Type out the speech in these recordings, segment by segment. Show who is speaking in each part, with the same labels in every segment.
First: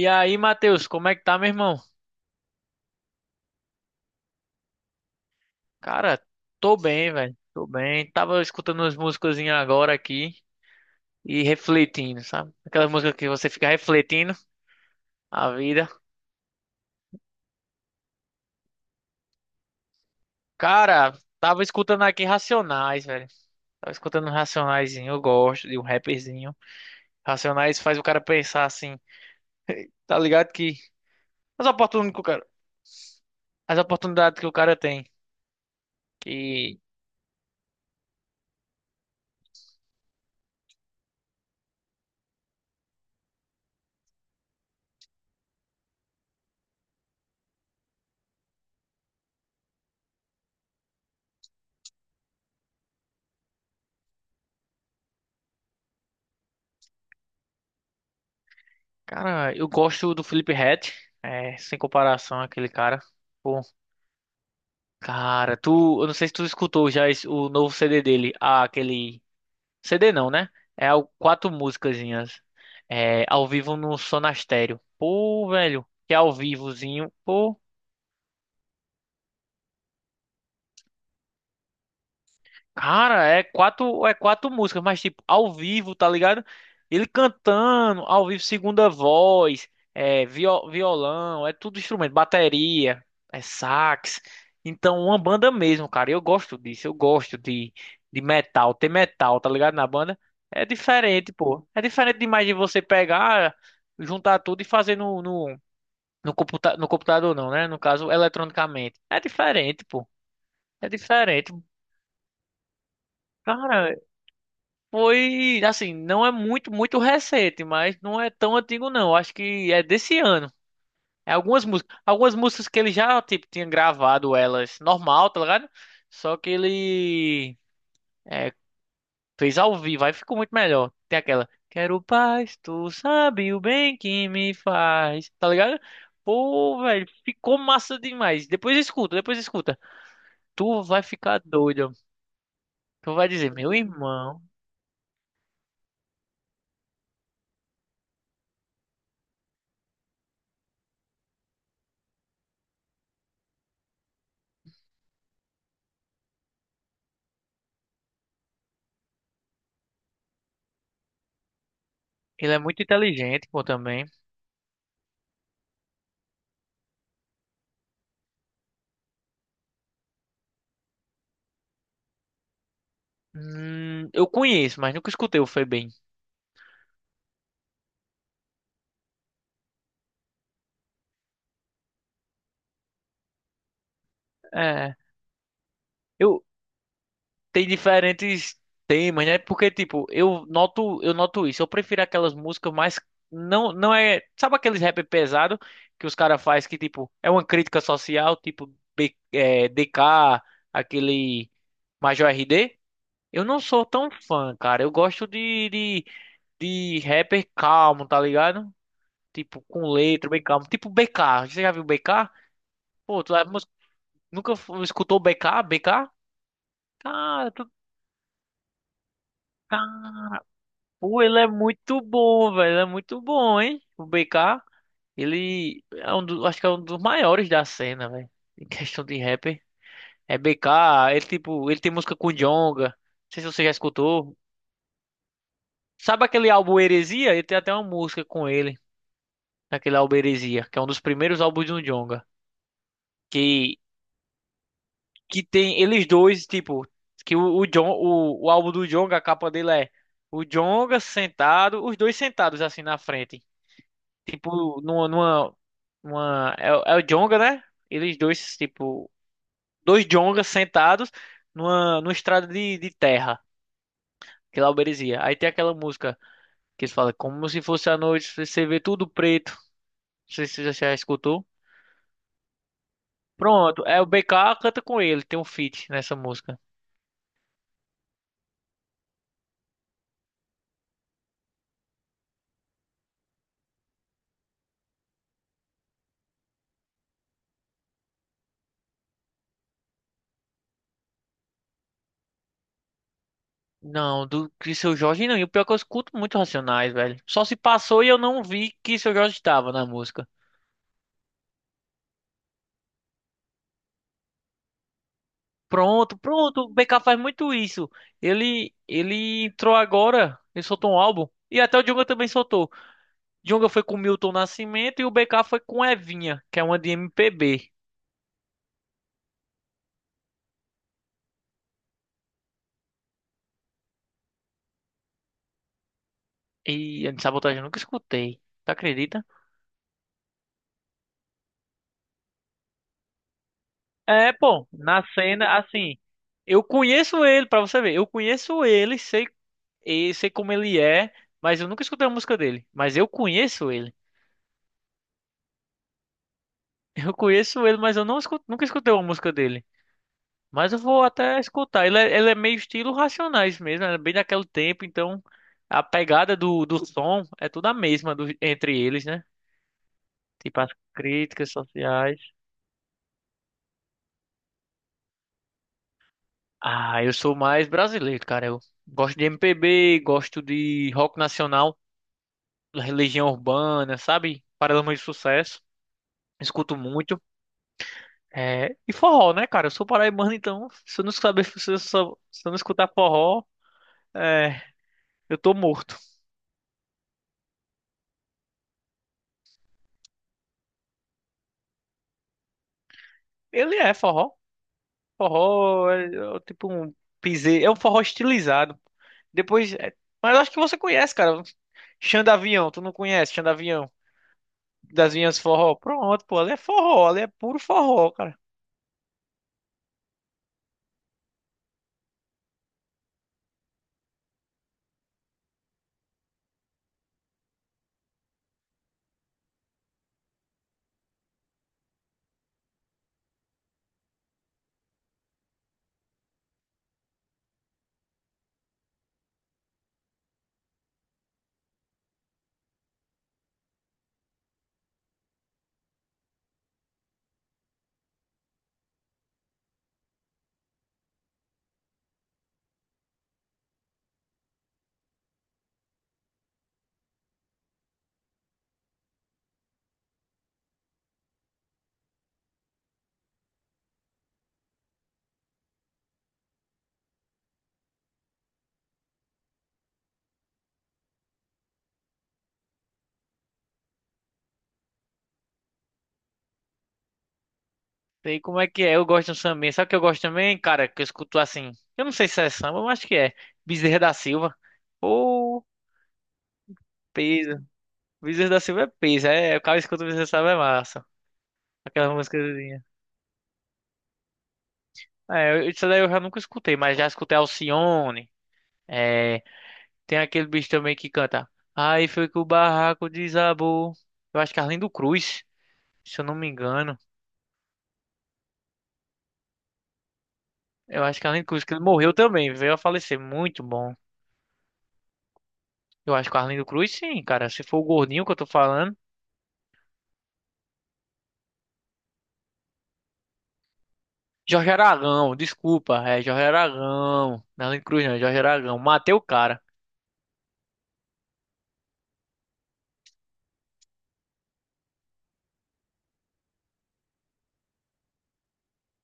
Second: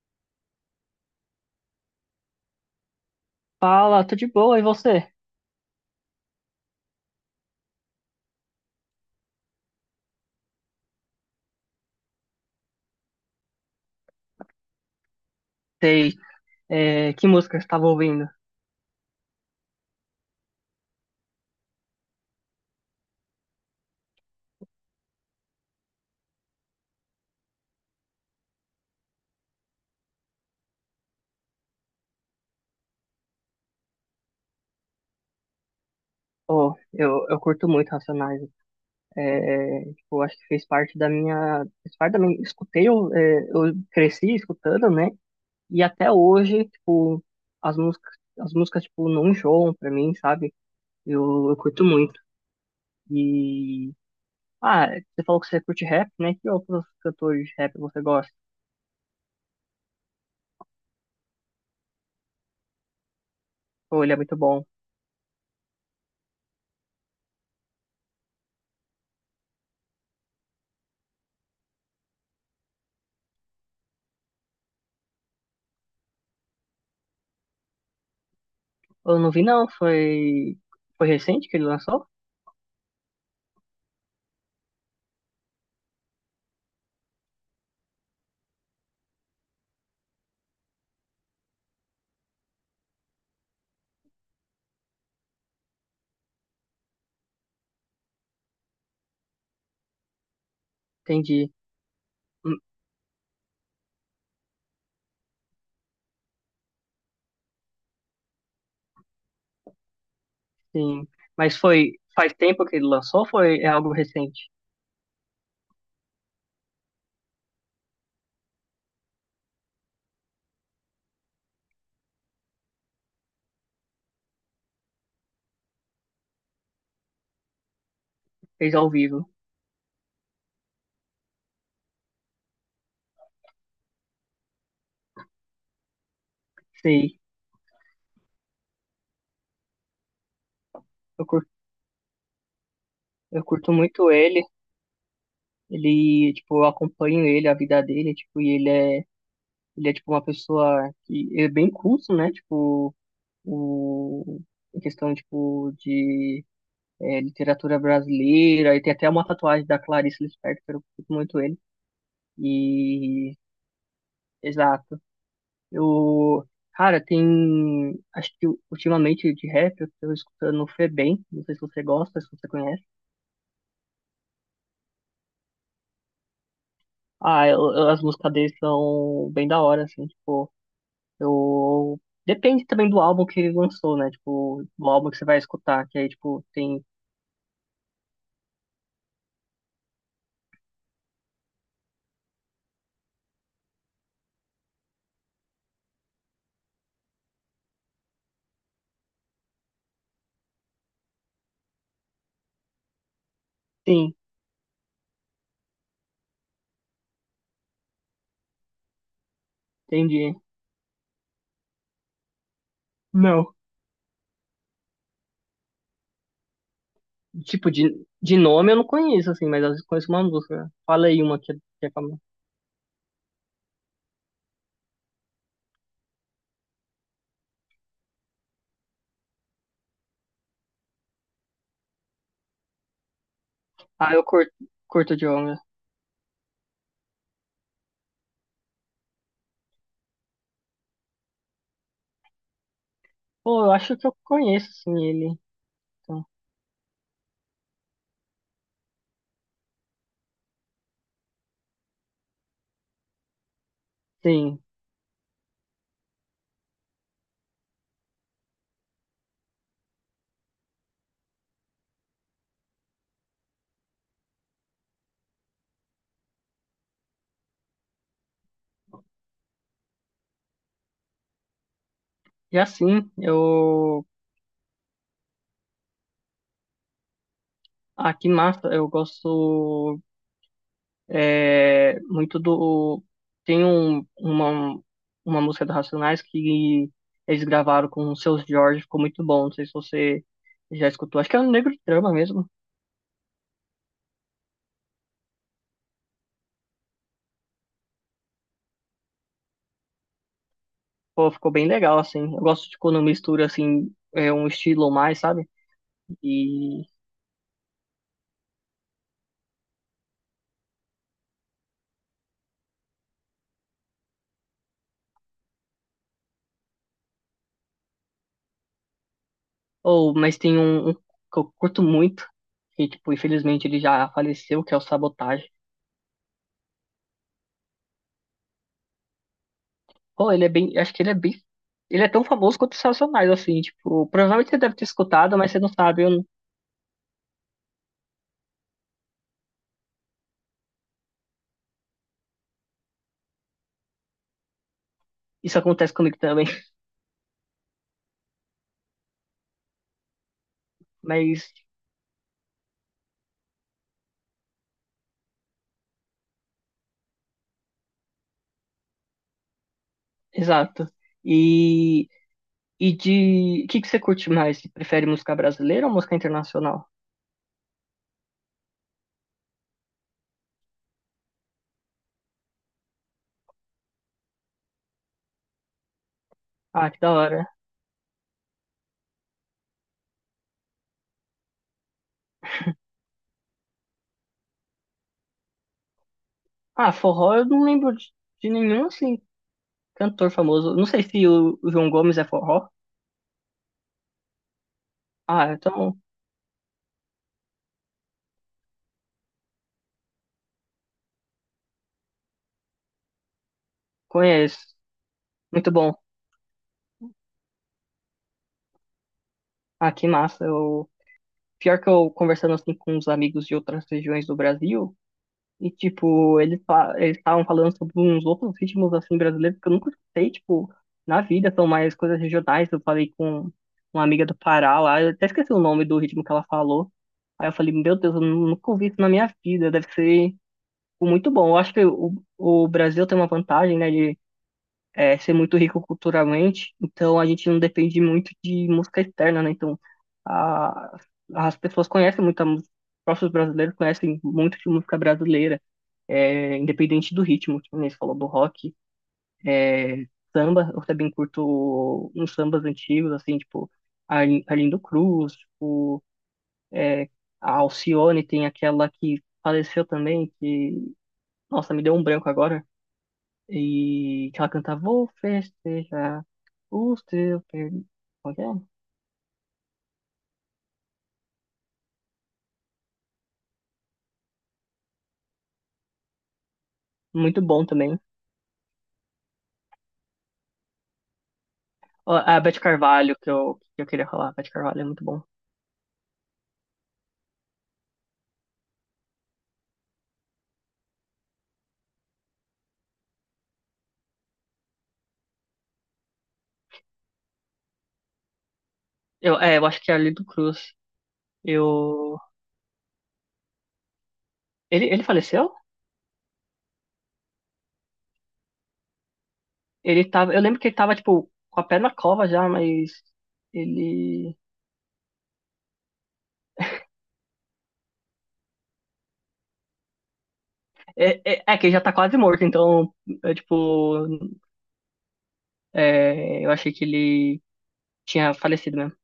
Speaker 1: E aí, Matheus, como é que tá, meu irmão?
Speaker 2: Fala, tô de boa, e você?
Speaker 1: Cara, tô bem, velho. Tô bem. Tava escutando umas musicazinhas agora aqui e refletindo, sabe? Aquelas músicas que você fica refletindo a vida.
Speaker 2: Sei. É, que música você estava ouvindo?
Speaker 1: Cara, tava escutando aqui Racionais, velho. Tava escutando um Racionaizinho, eu gosto de um rapperzinho. Racionais faz o cara pensar assim, tá ligado? Que as oportunidades que o cara, as oportunidades que o cara tem.
Speaker 2: Oh,
Speaker 1: Que,
Speaker 2: eu, eu curto muito Racionais. Tipo, acho que fez parte da minha. Fez parte da minha. Escutei, eu cresci escutando, né? E até hoje, tipo, as músicas, tipo, não enjoam pra mim, sabe? Eu curto muito. E. Ah, você falou que você curte rap, né? Que outros cantores de rap você gosta?
Speaker 1: cara, eu gosto do Felipe Ret, sem comparação aquele cara.
Speaker 2: Pô, ele é muito bom.
Speaker 1: Cara, tu, eu não sei se tu escutou já o novo CD dele, ah, aquele CD não, né? É o quatro musicazinhas, ao vivo no Sonastério. Pô, velho, que ao vivozinho.
Speaker 2: Eu não vi, não. Foi. Foi recente que ele lançou?
Speaker 1: Cara, é quatro músicas, mas tipo, ao vivo, tá ligado? Ele cantando, ao vivo, segunda voz, é violão, é tudo instrumento, bateria, é sax. Então, uma banda mesmo, cara. Eu gosto disso, eu gosto de metal, ter metal, tá ligado? Na banda. É diferente,
Speaker 2: Entendi.
Speaker 1: pô. É diferente demais de você pegar, juntar tudo e fazer no computa no computador, não, né? No caso, eletronicamente. É diferente, pô. É
Speaker 2: Sim.
Speaker 1: diferente.
Speaker 2: Mas foi faz tempo que ele lançou ou foi é algo
Speaker 1: Cara,
Speaker 2: recente?
Speaker 1: foi, assim, não é muito, muito recente, mas não é tão antigo não. Acho que é desse ano. É algumas músicas que ele já, tipo, tinha gravado elas normal, tá ligado? Só que ele é,
Speaker 2: Fez ao vivo.
Speaker 1: fez ao vivo, aí ficou muito melhor. Tem aquela, quero paz, tu sabe o bem que me faz, tá ligado? Pô, velho,
Speaker 2: Sei.
Speaker 1: ficou massa demais. Depois escuta, depois escuta. Tu vai
Speaker 2: Eu
Speaker 1: ficar
Speaker 2: curto,
Speaker 1: doido. Tu vai
Speaker 2: eu
Speaker 1: dizer,
Speaker 2: curto
Speaker 1: meu
Speaker 2: muito
Speaker 1: irmão,
Speaker 2: ele. Ele, tipo, eu acompanho ele, a vida dele, tipo, e ele é tipo uma pessoa que é bem culto, né? Tipo, o em questão tipo de é, literatura brasileira, e tem até uma tatuagem da Clarice Lispector, eu curto muito ele.
Speaker 1: ele é muito
Speaker 2: E
Speaker 1: inteligente, pô, também.
Speaker 2: exato. Eu, cara, tem. Acho que ultimamente de rap eu tô escutando o Febem. Não sei se você gosta, se você conhece.
Speaker 1: Eu conheço, mas nunca escutei o Febem.
Speaker 2: Ah, as músicas dele são bem da hora, assim, tipo, eu. Depende também do álbum que ele lançou, né? Tipo, do
Speaker 1: É,
Speaker 2: álbum que você vai escutar, que aí,
Speaker 1: eu
Speaker 2: tipo, tem.
Speaker 1: tem diferentes temas, né? Porque tipo, eu noto isso. Eu prefiro aquelas músicas mais não não é, sabe aqueles rap pesado que os caras faz que tipo, é uma crítica social, tipo B, é, DK, aquele Major R D. Eu não sou tão
Speaker 2: Sim,
Speaker 1: fã, cara. Eu gosto de rapper calmo, tá ligado? Tipo, com letra,
Speaker 2: entendi.
Speaker 1: bem calmo. Tipo BK. Você já viu BK? Pô, tu,
Speaker 2: Não.
Speaker 1: nunca escutou BK? BK? Cara, tu...
Speaker 2: Tipo, de nome eu não conheço, assim, mas eu conheço
Speaker 1: tá-
Speaker 2: uma música. Fala
Speaker 1: Pô,
Speaker 2: aí
Speaker 1: ele
Speaker 2: uma
Speaker 1: é
Speaker 2: que é
Speaker 1: muito
Speaker 2: famosa.
Speaker 1: bom, velho. Ele é muito bom, hein? O BK, ele é um do... acho que é um dos maiores da cena, velho. Em questão de rapper. É BK, ele tipo, ele tem música com Djonga. Não sei se você já
Speaker 2: Ah, eu
Speaker 1: escutou.
Speaker 2: curto, curto de onda.
Speaker 1: Sabe aquele álbum Heresia? Ele tem até uma música com ele, naquele álbum Heresia, que é um dos primeiros álbuns do Djonga.
Speaker 2: Pô, eu
Speaker 1: Que
Speaker 2: acho que eu conheço, assim, ele.
Speaker 1: que tem eles
Speaker 2: Então,
Speaker 1: dois, tipo, que o John, o álbum do Jonga, a capa dele é o Jonga sentado, os dois sentados assim na frente.
Speaker 2: sim.
Speaker 1: Tipo, é, o é o Jonga, né? Eles dois, tipo, dois Jongas sentados numa, numa estrada de terra, que lá é o Berezia. Aí tem aquela música que eles falam, como se fosse a noite, você vê tudo preto. Não sei se você já escutou.
Speaker 2: E assim,
Speaker 1: Pronto, é o
Speaker 2: eu
Speaker 1: BK canta com ele, tem um feat nessa música.
Speaker 2: aqui em Massa eu gosto é, muito do tem um, uma música do Racionais que eles gravaram com o Seu Jorge, ficou muito bom. Não sei se você já escutou. Acho que é um Negro de Trama mesmo.
Speaker 1: Não, do que seu Jorge não. E o pior é que eu escuto muito Racionais, velho. Só se passou e eu não vi que seu Jorge estava na música.
Speaker 2: Pô, ficou bem legal assim. Eu gosto de quando mistura assim é um estilo mais, sabe?
Speaker 1: Pronto, pronto. O
Speaker 2: E
Speaker 1: BK faz muito isso. Ele entrou agora. Ele soltou um álbum. E até o Djonga também soltou. Djonga foi com Milton Nascimento e o BK foi com Evinha, que é uma de MPB.
Speaker 2: ou mas tem um, um que eu curto muito que tipo infelizmente ele já faleceu, que é o Sabotagem.
Speaker 1: E a de sabotagem eu nunca escutei. Tu acredita?
Speaker 2: Pô, ele é bem. Acho que ele é bem. Ele é tão famoso quanto os Racionais, assim, tipo,
Speaker 1: É,
Speaker 2: provavelmente você
Speaker 1: pô,
Speaker 2: deve ter
Speaker 1: na
Speaker 2: escutado, mas
Speaker 1: cena,
Speaker 2: você não
Speaker 1: assim,
Speaker 2: sabe, eu não-
Speaker 1: eu conheço ele, pra você ver, eu conheço ele, sei, e sei como ele é, mas eu nunca escutei uma música dele. Mas eu conheço ele.
Speaker 2: isso acontece comigo também.
Speaker 1: Eu conheço ele, mas eu não nunca escutei uma música dele. Mas eu vou até
Speaker 2: Mas,
Speaker 1: escutar. Ele é meio estilo Racionais mesmo, é bem daquele tempo, então a pegada do, do som é toda a mesma entre eles, né? Tipo as
Speaker 2: exato.
Speaker 1: críticas
Speaker 2: E,
Speaker 1: sociais.
Speaker 2: e de. O que que você curte mais? Você prefere música brasileira ou música internacional?
Speaker 1: Ah, eu sou mais brasileiro, cara. Eu gosto de MPB, gosto de rock nacional. Legião Urbana, sabe? Paralamas de Sucesso. Escuto
Speaker 2: Ah, que da
Speaker 1: muito.
Speaker 2: hora.
Speaker 1: É, e forró, né, cara? Eu sou paraibano, então se eu não saber, se eu, se eu não escutar forró, é, eu tô morto.
Speaker 2: Ah, forró eu não lembro de nenhum, assim, cantor famoso. Não sei se o João Gomes é forró.
Speaker 1: Ele é forró.
Speaker 2: Ah,
Speaker 1: Forró
Speaker 2: então
Speaker 1: é, é tipo um piseiro, é um forró estilizado. Depois, é, mas acho que você conhece, cara. Xandavião, tu não conhece Xandavião?
Speaker 2: conheço.
Speaker 1: Das Vinhas
Speaker 2: Muito
Speaker 1: Forró?
Speaker 2: bom.
Speaker 1: Pronto, pô, ali é forró, ali é puro forró, cara.
Speaker 2: Ah, que massa. Eu, pior que eu conversando assim com uns amigos de outras regiões do Brasil. E, tipo, eles estavam falando sobre uns outros ritmos, assim, brasileiros que eu nunca escutei, tipo, na vida, são mais coisas regionais. Eu falei com uma amiga do Pará lá, eu até esqueci o nome do ritmo que ela falou. Aí eu falei, meu Deus, eu nunca ouvi isso na minha vida, deve ser tipo, muito bom. Eu acho que o Brasil tem uma vantagem, né, de é, ser muito rico culturalmente, então a gente não depende muito de música externa, né, então a, as pessoas conhecem muito a música, os próprios brasileiros conhecem muito de música brasileira, é, independente do ritmo, que nem você falou do rock, é, samba, eu também curto uns sambas antigos, assim, tipo, Arlindo Cruz, tipo, é, a Alcione tem aquela que faleceu também, que, nossa, me deu um branco agora, e que ela canta Vou festejar o seu perdi-" Como
Speaker 1: Sei
Speaker 2: que
Speaker 1: como é
Speaker 2: é?
Speaker 1: que é, eu gosto de um sambinha. Sabe o que eu gosto também, cara? Que eu escuto assim. Eu não sei se é samba, mas acho que é. Bezerra da Silva. Ô,
Speaker 2: Muito
Speaker 1: peso.
Speaker 2: bom também.
Speaker 1: Bezerra da Silva é peso. É, o cara escuta o Bezerra da Silva é massa. Aquelas
Speaker 2: Ó, A
Speaker 1: músicas.
Speaker 2: Beth Carvalho, que eu queria falar, a Beth Carvalho é muito bom.
Speaker 1: É, isso daí eu já nunca escutei, mas já escutei Alcione. É, tem aquele bicho também que canta. Aí foi que o barraco desabou. Eu acho que Arlindo Cruz, se eu não me engano.
Speaker 2: Eu acho que é a Arlindo Cruz.
Speaker 1: Eu acho que Arlindo Cruz, que ele morreu
Speaker 2: Eu...
Speaker 1: também, veio a falecer. Muito bom.
Speaker 2: Ele faleceu?
Speaker 1: Eu acho que o Arlindo Cruz, sim, cara. Se for o gordinho que eu tô falando.
Speaker 2: Ele tava, eu lembro que ele tava, tipo, com a pé na cova já, mas ele.
Speaker 1: Jorge Aragão, desculpa, é Jorge Aragão. Não, Nela Cruz não, é Jorge Aragão. Matei o cara.
Speaker 2: É que ele já tá quase morto, então, é, tipo, é, eu achei que ele tinha falecido mesmo.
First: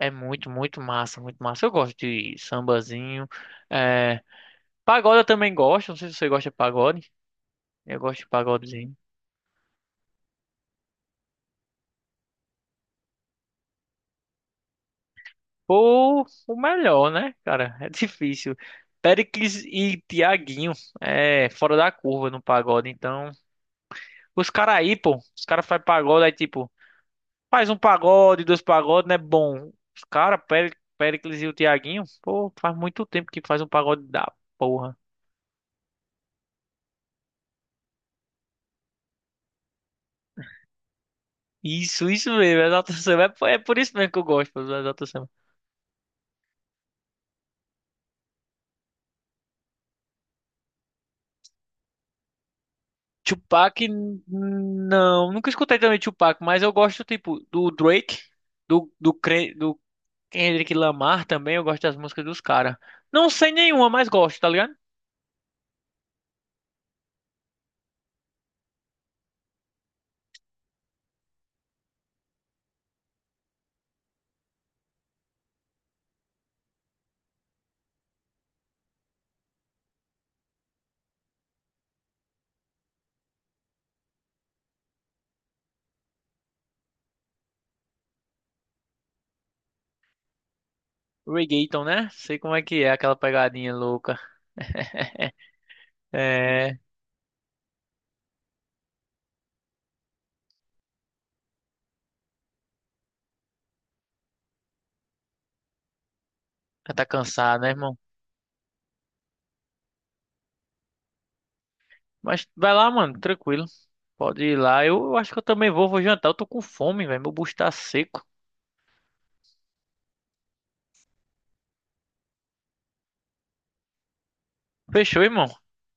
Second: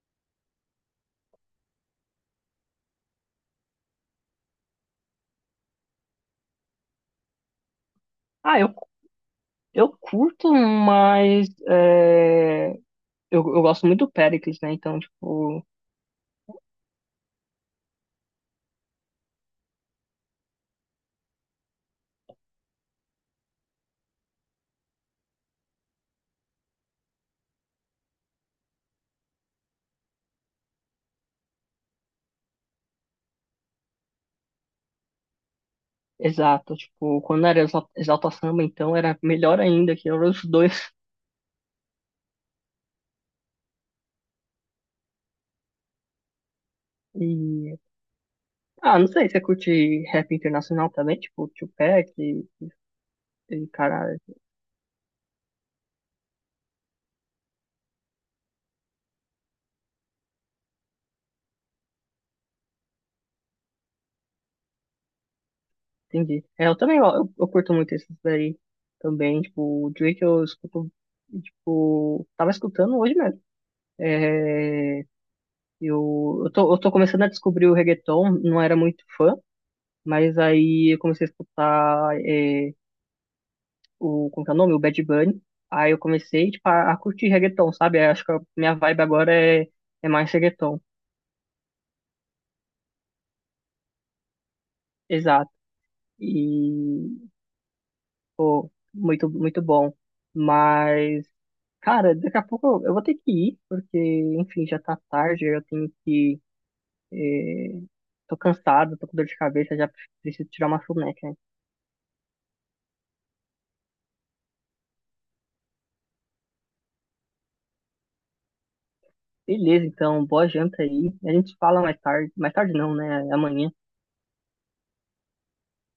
Speaker 1: É muito, muito massa, muito massa. Eu gosto de sambazinho. É, pagode eu também gosto. Não sei se você gosta de pagode. Eu gosto de
Speaker 2: Ah, eu,
Speaker 1: pagodezinho.
Speaker 2: eu curto, mas é, eu gosto muito do Pericles, né? Então, tipo,
Speaker 1: Pô, o melhor, né, cara? É difícil. Péricles e Tiaguinho é fora da curva no pagode. Então, os caras aí, pô, os caras fazem pagode aí, tipo. Faz um pagode, dois pagodes, né? Bom, os cara, Péricles e o Thiaguinho, pô, faz muito tempo que faz um pagode da porra.
Speaker 2: exato, tipo, quando era Exalta Samba, então era melhor ainda, que eram os dois.
Speaker 1: Isso mesmo, é Exalta Samba. É, por é por isso mesmo que eu gosto do Exalta Samba.
Speaker 2: E, ah, não sei, você curte rap internacional também, tipo, Tupac e
Speaker 1: Tupac,
Speaker 2: cara.
Speaker 1: não, nunca escutei também Tupac, mas eu gosto, tipo, do Drake, do Kendrick Lamar também, eu gosto das músicas dos caras. Não sei nenhuma, mas gosto, tá ligado?
Speaker 2: Entendi. É, eu também, ó, eu curto muito esses daí também, tipo, o Drake eu escuto, tipo, tava escutando hoje mesmo. É, eu tô começando a descobrir o reggaeton, não era muito fã, mas aí eu comecei a escutar, é, o, como que é o nome? O Bad Bunny. Aí eu comecei, tipo, a curtir reggaeton, sabe? Eu acho que a minha vibe agora é, é mais reggaeton.
Speaker 1: Reggaeton, né? Sei como é que é aquela pegadinha louca.
Speaker 2: Exato.
Speaker 1: É,
Speaker 2: E, pô, muito, muito bom. Mas... Cara, daqui a pouco eu vou ter que ir, porque, enfim, já tá tarde, eu tenho que.
Speaker 1: já tá cansado, né,
Speaker 2: eh,
Speaker 1: irmão?
Speaker 2: Tô cansado, tô com dor de cabeça, já preciso tirar uma soneca.
Speaker 1: Mas vai lá, mano, tranquilo. Pode ir lá. Eu acho que eu também vou, vou jantar. Eu tô com fome, velho. Meu bucho tá seco.
Speaker 2: Beleza, então, boa janta aí. A gente se fala mais tarde. Mais tarde não, né? Amanhã.
Speaker 1: Fechou, irmão.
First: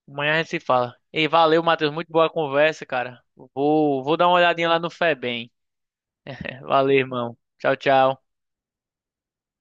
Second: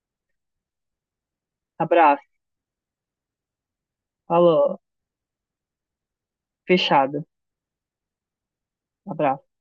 Speaker 1: Amanhã a gente se fala. Ei, valeu, Matheus. Muito
Speaker 2: Abraço.
Speaker 1: boa conversa, cara. Vou, vou dar uma olhadinha lá
Speaker 2: Falou.
Speaker 1: no Febem. Valeu,
Speaker 2: Fechado.
Speaker 1: irmão. Tchau, tchau.
Speaker 2: Abraço.